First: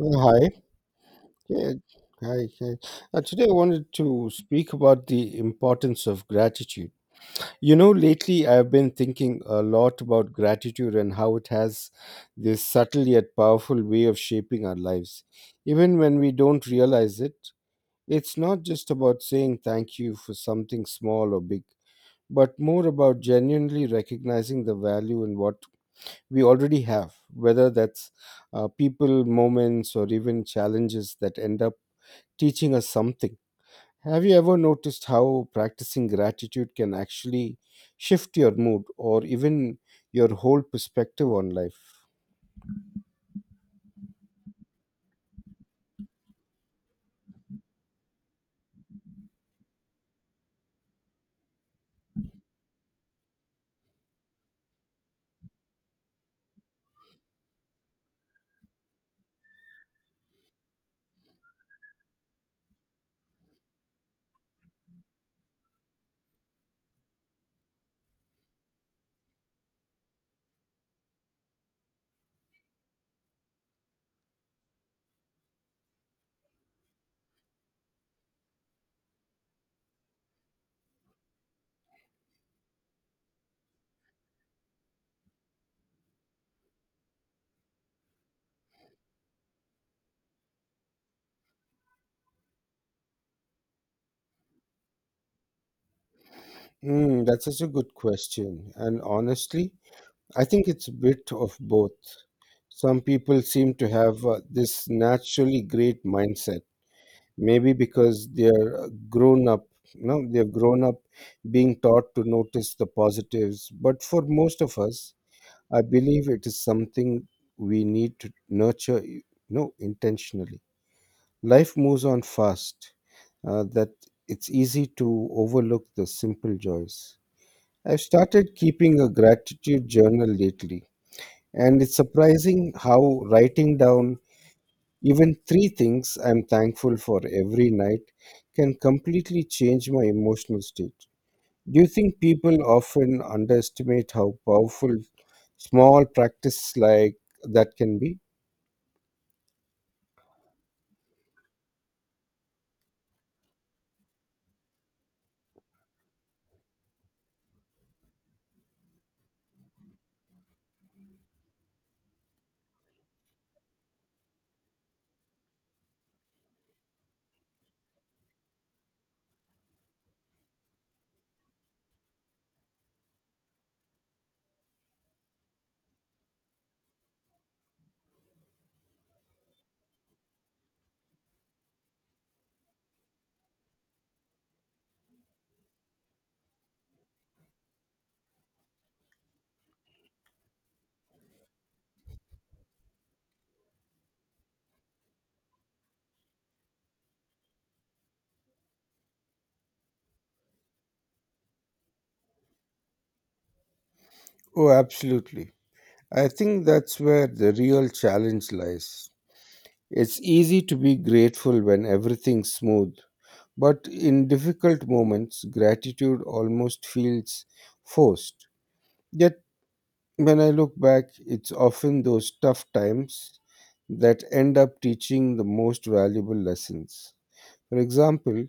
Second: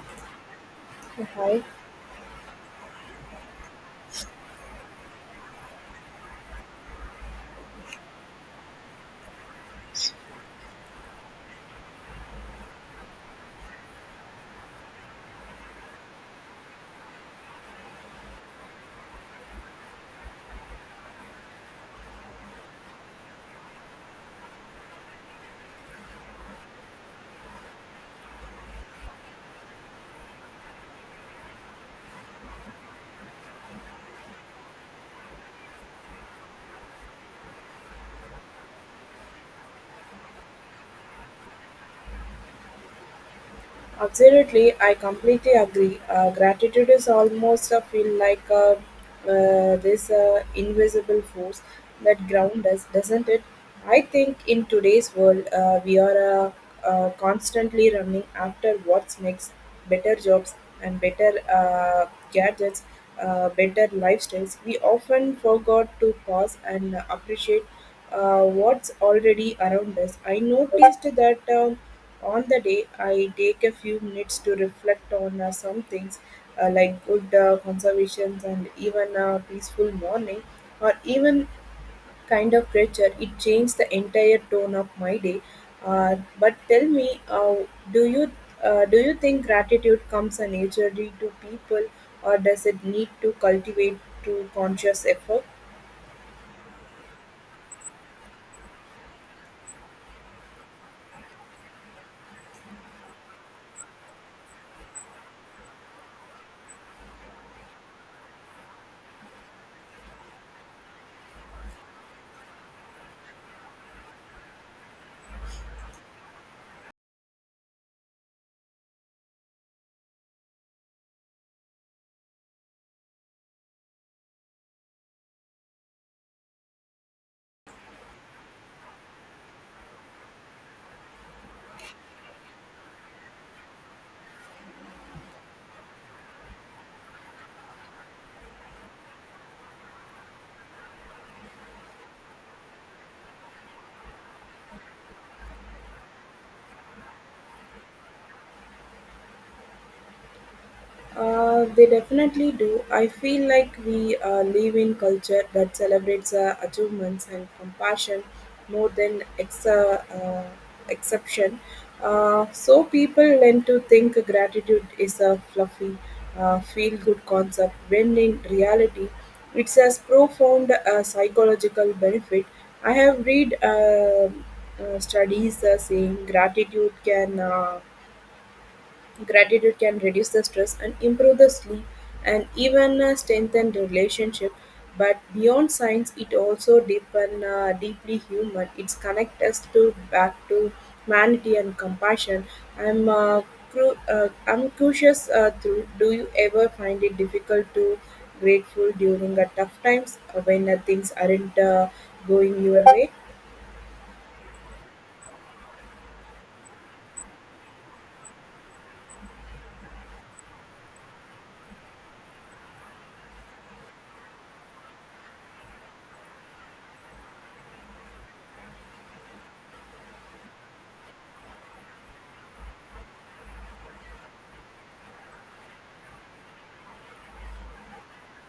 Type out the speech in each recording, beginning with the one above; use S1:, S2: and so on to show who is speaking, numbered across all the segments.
S1: Hi.
S2: Hi,
S1: Yeah, hi, hi. Today I wanted to speak about the importance of gratitude. You know, lately I've been thinking a lot about gratitude and how it has this subtle yet powerful way of shaping our lives. Even when we don't realize it, it's not just about saying thank you for something small or big, but more about genuinely recognizing the value in what we already have, whether that's people, moments, or even challenges that end up teaching us something. Have you ever noticed how practicing gratitude can actually shift your mood or even your whole perspective on life?
S2: absolutely. I completely agree. Gratitude is almost a feel like this invisible force that grounds us, doesn't it? I think in today's world, we are constantly running after what's next, better jobs and better gadgets, better lifestyles. We often forgot to pause and appreciate what's already around us. I noticed that on the day I take a few minutes to reflect on some things like good conservations and even a peaceful morning or even kind of creature, it changed the entire tone of my day. But tell me, do you do you think gratitude comes naturally to people, or does it need to cultivate to conscious effort?
S1: Mm, that's such a good question. And honestly, I think it's a bit of both. Some people seem to have this naturally great mindset maybe because they've grown up being taught to notice the positives, but for most of us, I believe it is something we need to nurture intentionally. Life moves on fast that it's easy to overlook the simple joys. I've started keeping a gratitude journal lately, and it's surprising how writing down even 3 things I'm thankful for every night can completely change my emotional state. Do you think people often underestimate how powerful small practice like that can be?
S2: They definitely do. I feel like we live in culture that celebrates achievements and compassion more than exception. So people tend to think gratitude is a fluffy, feel-good concept when in reality, it has profound psychological benefit. I have read studies saying Gratitude can reduce the stress and improve the sleep and even strengthen the relationship. But beyond science, it also deepen deeply human. It's connect us to back to humanity and compassion. I'm uh, I'm curious. Do you ever find it difficult to grateful during a tough times when things aren't going your way?
S1: Oh, absolutely. I think that's where the real challenge lies. It's easy to be grateful when everything's smooth, but in difficult moments, gratitude almost feels forced. Yet, when I look back, it's often those tough times that end up teaching the most valuable lessons. For example,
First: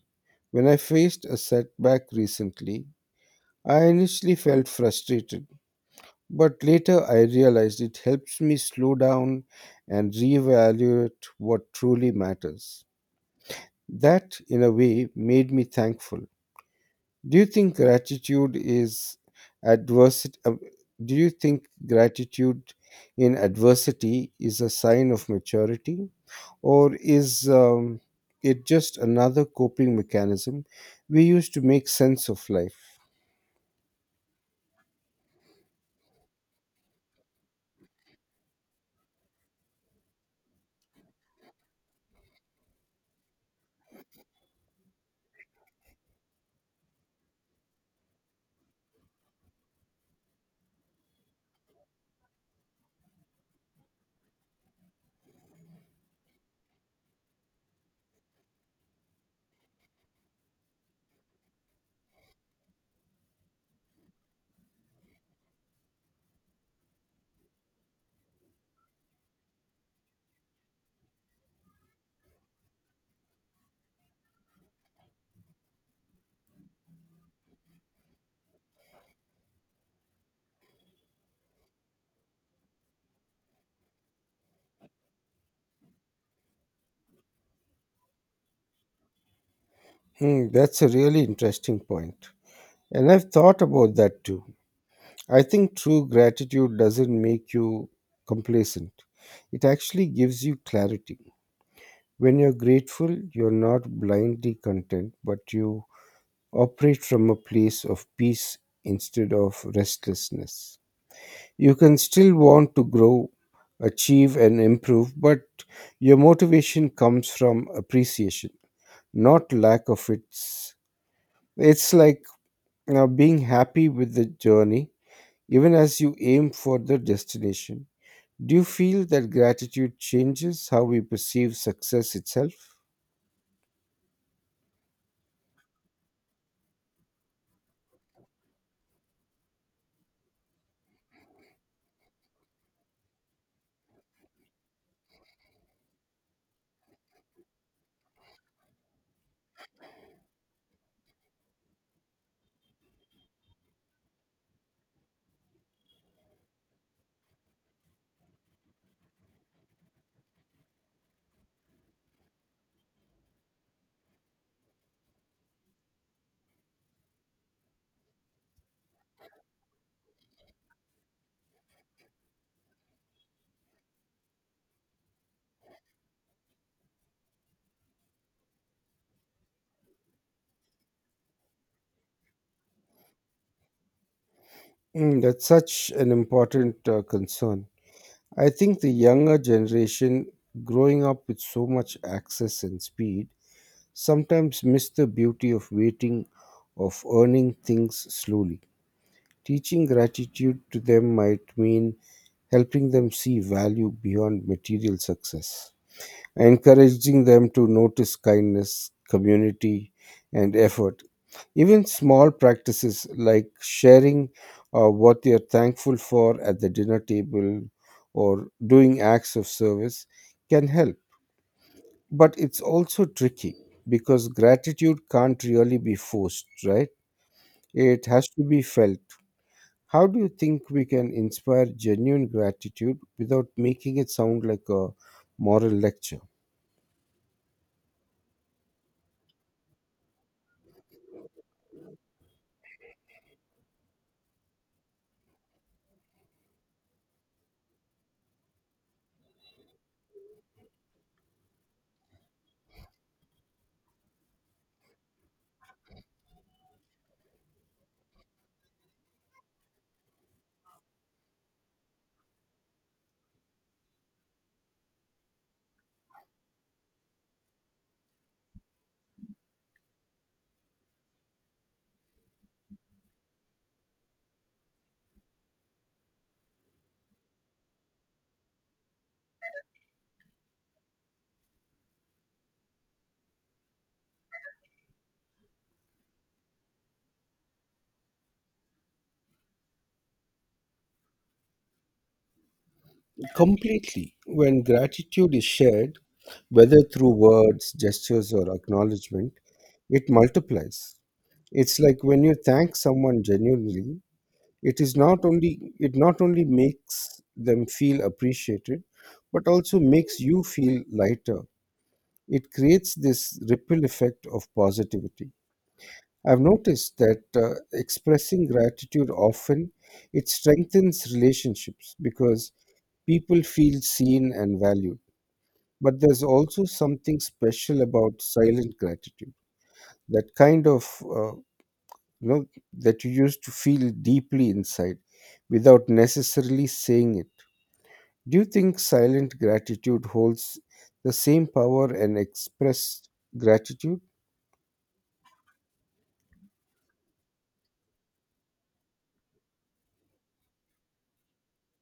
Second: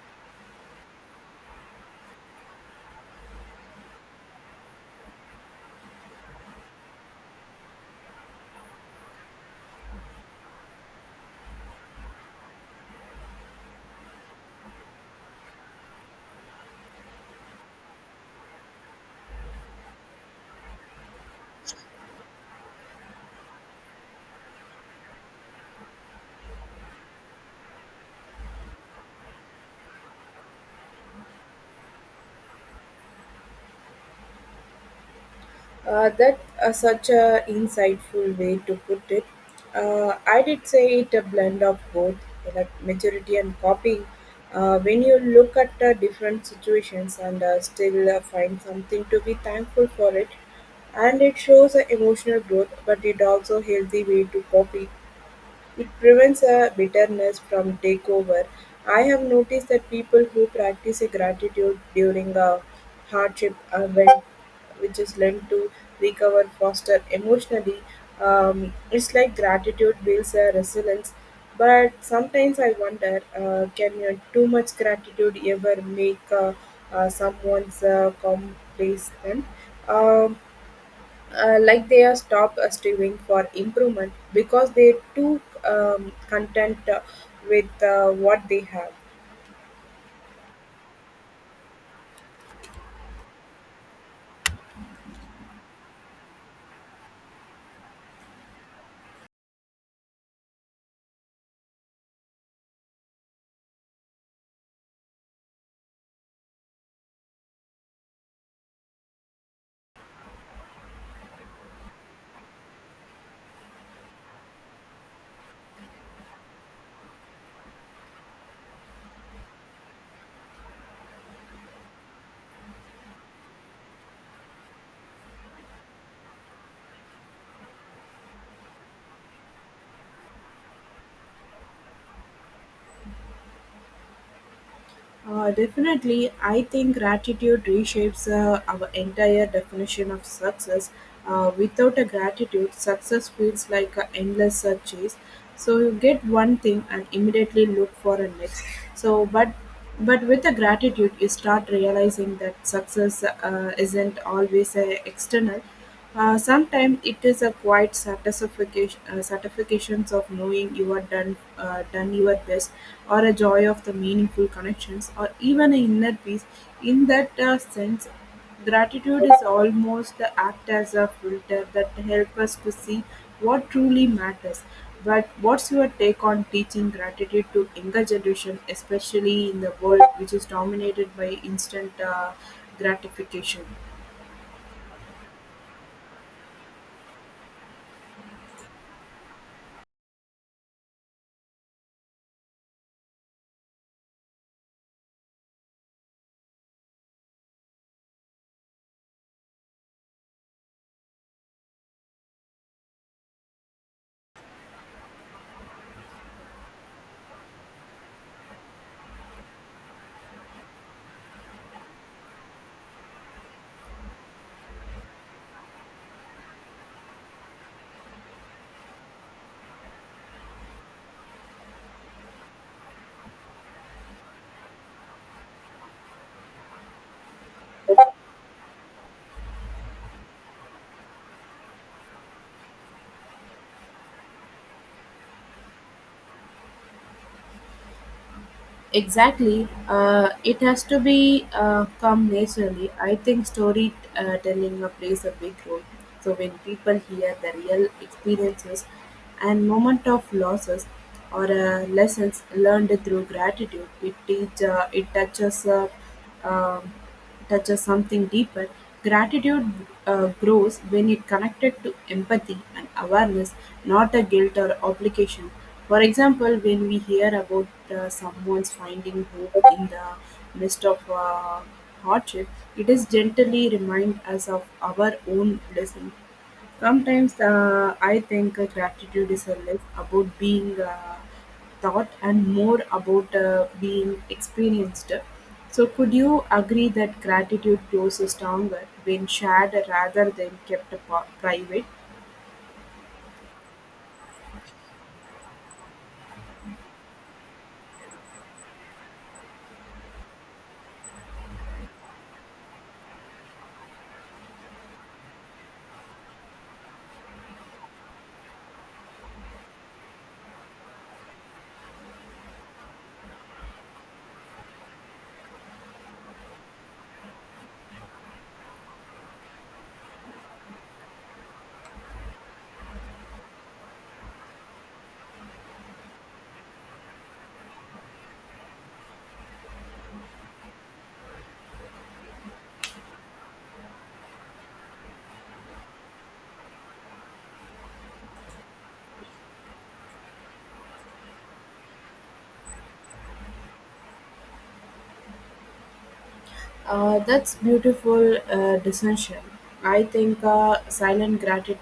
S1: when I faced a setback recently, I initially felt frustrated, but later I realized it helps me slow down and reevaluate what truly matters. That, in a way, made me thankful. Do you think gratitude is adversity uh, do you think gratitude in adversity is a sign of maturity, or is it just another coping mechanism we use to make sense of life?
S2: That such a insightful way to put it. I did say it a blend of both, like maturity and copying. When you look at different situations and still find something to be thankful for it, and it shows emotional growth, but it also healthy way to copy it prevents a bitterness from takeover. I have noticed that people who practice a gratitude during a hardship event, which is learned to recover faster emotionally. It's like gratitude builds a resilience. But sometimes I wonder, can your too much gratitude ever make someone's complacent? Um, like they are stopped striving for improvement because they too content with what they have.
S1: Hmm, that's a really interesting point, and I've thought about that too. I think true gratitude doesn't make you complacent. It actually gives you clarity. When you're grateful, you're not blindly content, but you operate from a place of peace instead of restlessness. You can still want to grow, achieve, and improve, but your motivation comes from appreciation, not lack of it. It's like being happy with the journey, even as you aim for the destination. Do you feel that gratitude changes how we perceive success itself?
S2: Definitely. I think gratitude reshapes our entire definition of success. Without a gratitude, success feels like an endless chase. So you get one thing and immediately look for a next. so but but with the gratitude you start realizing that success isn't always external. Sometimes it is a quiet satisfactions of knowing you are done your best or a joy of the meaningful connections or even an inner peace in that sense. Gratitude is almost the act as a filter that help us to see what truly matters. But what's your take on teaching gratitude to younger generation, especially in the world which is dominated by instant gratification?
S1: Mm, that's such an important concern. I think the younger generation, growing up with so much access and speed, sometimes miss the beauty of waiting, of earning things slowly. Teaching gratitude to them might mean helping them see value beyond material success, encouraging them to notice kindness, community, and effort. Even small practices like sharing what you're thankful for at the dinner table, or doing acts of service, can help. But it's also tricky, because gratitude can't really be forced, right? It has to be felt. How do you think we can inspire genuine gratitude without making it sound like a moral lecture?
S2: Exactly. It has to be come naturally. I think story telling plays a big role. So when people hear the real experiences and moment of losses or lessons learned through gratitude, it touches um touches something deeper. Gratitude grows when it connected to empathy and awareness, not a guilt or obligation. For example, when we hear about someone's finding hope in the midst of hardship, it is gently remind us of our own blessing. Sometimes I think gratitude is less about being thought and more about being experienced. So, could you agree that gratitude grows stronger when shared rather than kept private?
S1: Completely. When gratitude is shared, whether through words, gestures, or acknowledgement, it multiplies. It's like when you thank someone genuinely, it is not only it not only makes them feel appreciated, but also makes you feel lighter. It creates this ripple effect of positivity. I've noticed that expressing gratitude often it strengthens relationships, because people feel seen and valued. But there's also something special about silent gratitude, that kind of uh, you know that you used to feel deeply inside without necessarily saying it. Do you think silent gratitude holds the same power and expressed gratitude?
S2: That's beautiful distinction. I think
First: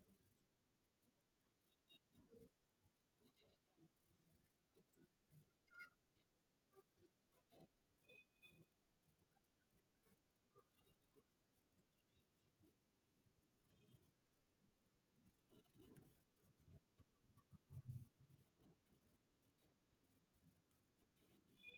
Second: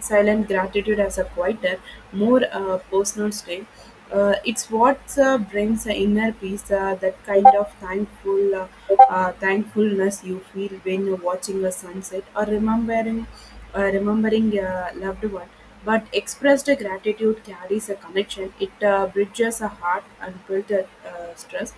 S2: silent gratitude as a quieter, more personal state. It's what brings the inner peace, that kind of thankfulness you feel when you're watching a sunset or remembering a loved one. But expressed gratitude carries a connection. It bridges a heart and builds a stress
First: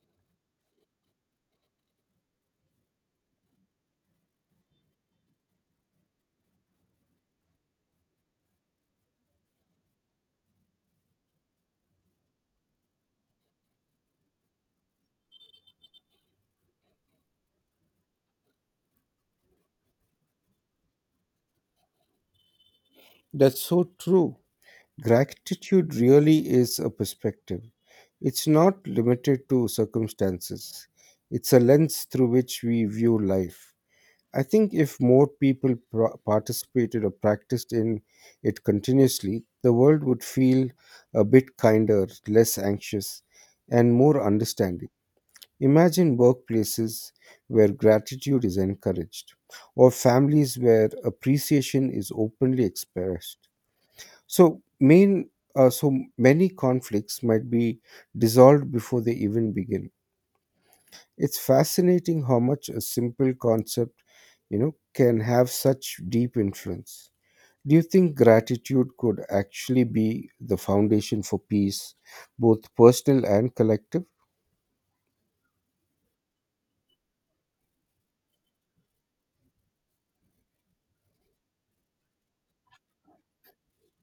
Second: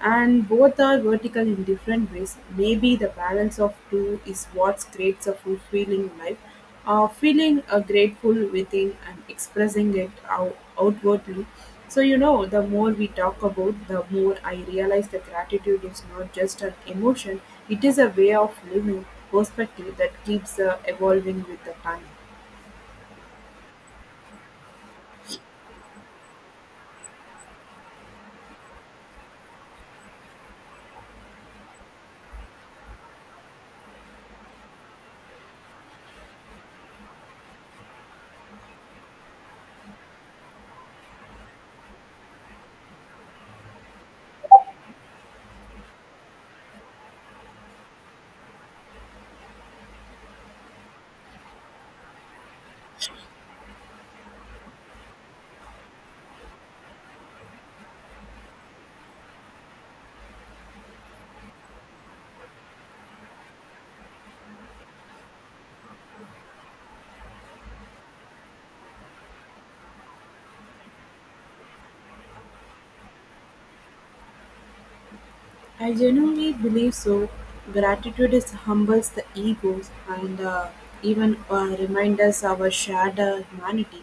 S2: and both are vertical in different ways. Maybe the balance of two is what creates a fulfilling life. Feeling grateful within and expressing it outwardly. So, you know, the more we talk about, the more I realize that gratitude is not just an emotion, it is a way of living perspective that keeps evolving with the time.
S1: That's so true. Gratitude really is a perspective. It's not limited to circumstances. It's a lens through which we view life. I think if more people participated or practiced in it continuously, the world would feel a bit kinder, less anxious, and more understanding. Imagine workplaces where gratitude is encouraged, or families where appreciation is openly expressed. So, main, so many conflicts might be dissolved before they even begin. It's fascinating how much a simple concept, you know, can have such deep influence. Do you think gratitude could actually be the foundation for peace, both personal and collective?
S2: I genuinely believe so. Gratitude is humbles the egos and even reminds us our shared humanity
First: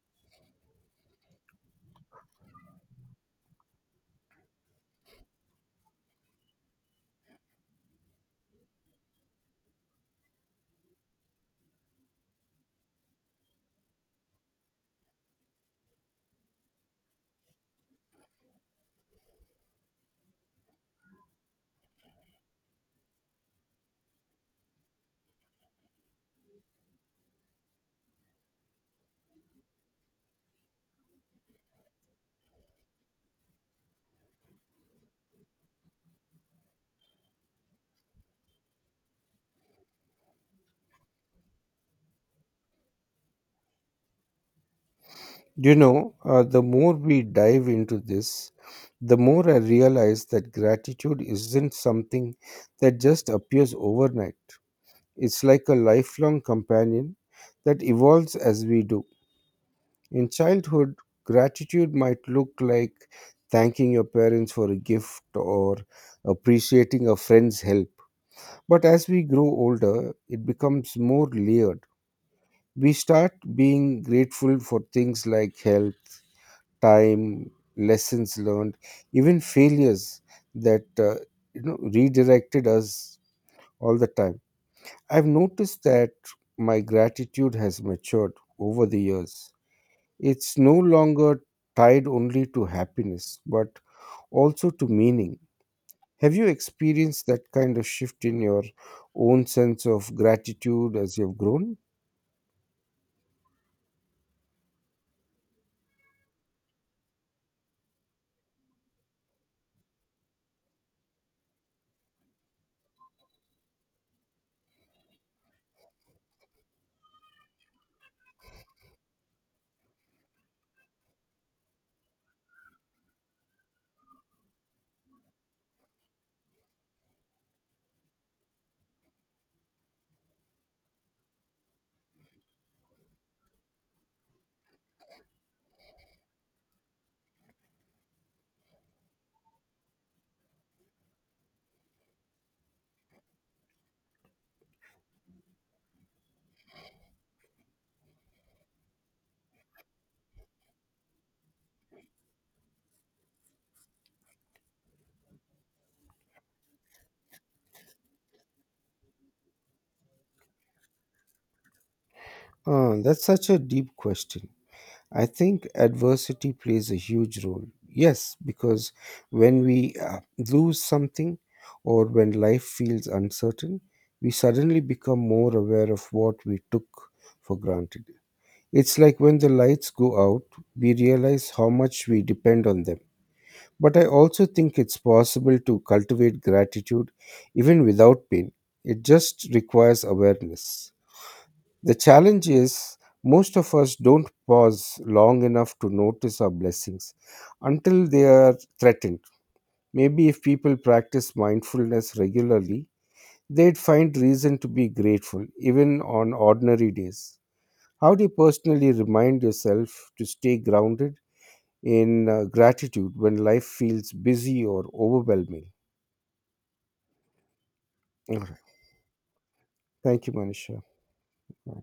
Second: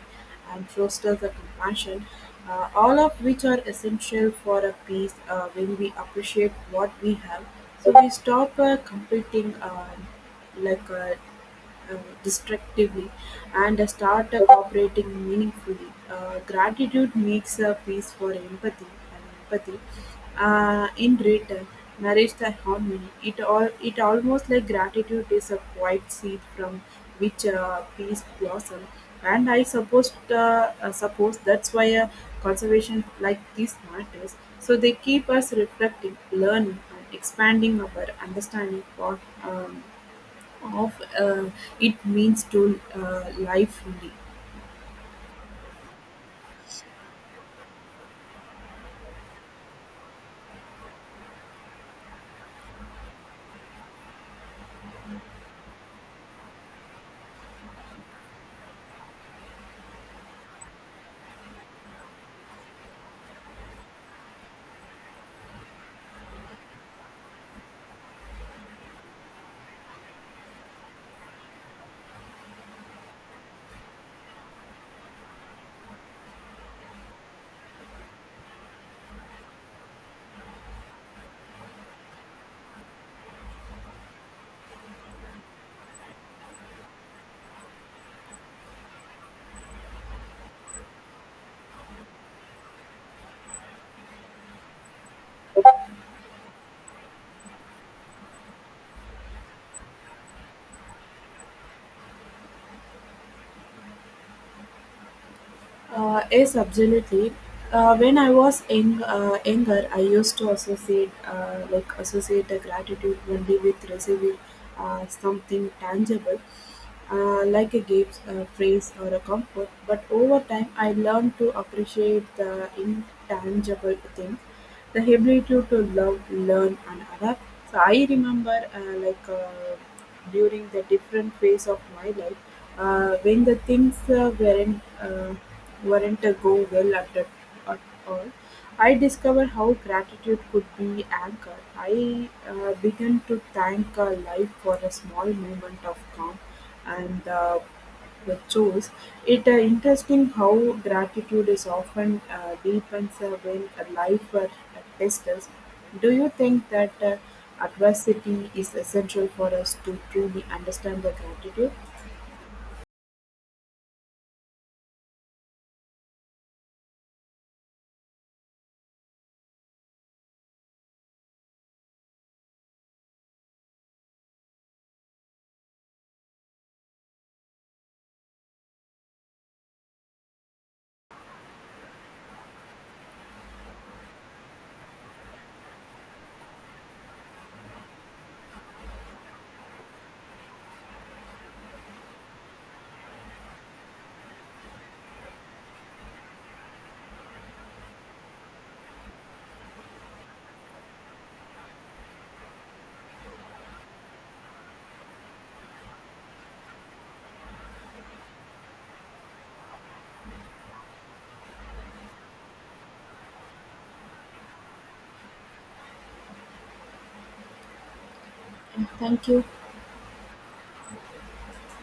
S2: and fosters the compassion, all of which are essential for a peace when we appreciate what we have. So we stop competing like uh, uh, destructively and start cooperating meaningfully. Gratitude makes a space for empathy and empathy. In return, nourish the harmony. It almost like gratitude is a quiet seed from which peace blossom. And I suppose that's why a conservation like this matters. So they keep us reflecting, learning, and expanding our understanding um, of it means to live fully.
S1: You know, the more we dive into this, the more I realize that gratitude isn't something that just appears overnight. It's like a lifelong companion that evolves as we do. In childhood, gratitude might look like thanking your parents for a gift or appreciating a friend's help. But as we grow older, it becomes more layered. We start being grateful for things like health, time, lessons learned, even failures that you know redirected us all the time. I've noticed that my gratitude has matured over the years. It's no longer tied only to happiness, but also to meaning. Have you experienced that kind of shift in your own sense of gratitude as you've grown?
S2: Yes, absolutely. When I was younger, I used to associate the gratitude only with receiving something tangible, like a gift, a praise, or a comfort. But over time, I learned to appreciate the intangible things the ability to love, learn, and adapt. So I remember, during the different phase of my life, when the things weren't go well at, the, at all, I discovered how gratitude could be anchored. I began to thank life for a small moment of calm and. The shows it interesting how gratitude is often deepens when a life tests us. Do you think that adversity is essential for us to truly understand the gratitude?
S1: Ah, that's such a deep question. I think adversity plays a huge role. Yes, because when we lose something or when life feels uncertain, we suddenly become more aware of what we took for granted. It's like when the lights go out, we realize how much we depend on them. But I also think it's possible to cultivate gratitude even without pain. It just requires awareness. The challenge is most of us don't pause long enough to notice our blessings until they are threatened. Maybe if people practice mindfulness regularly, they'd find reason to be grateful even on ordinary days. How do you personally remind yourself to stay grounded in gratitude when life feels busy or overwhelming? All right.
S2: And thank you.
S1: Thank you, Manisha. Bye.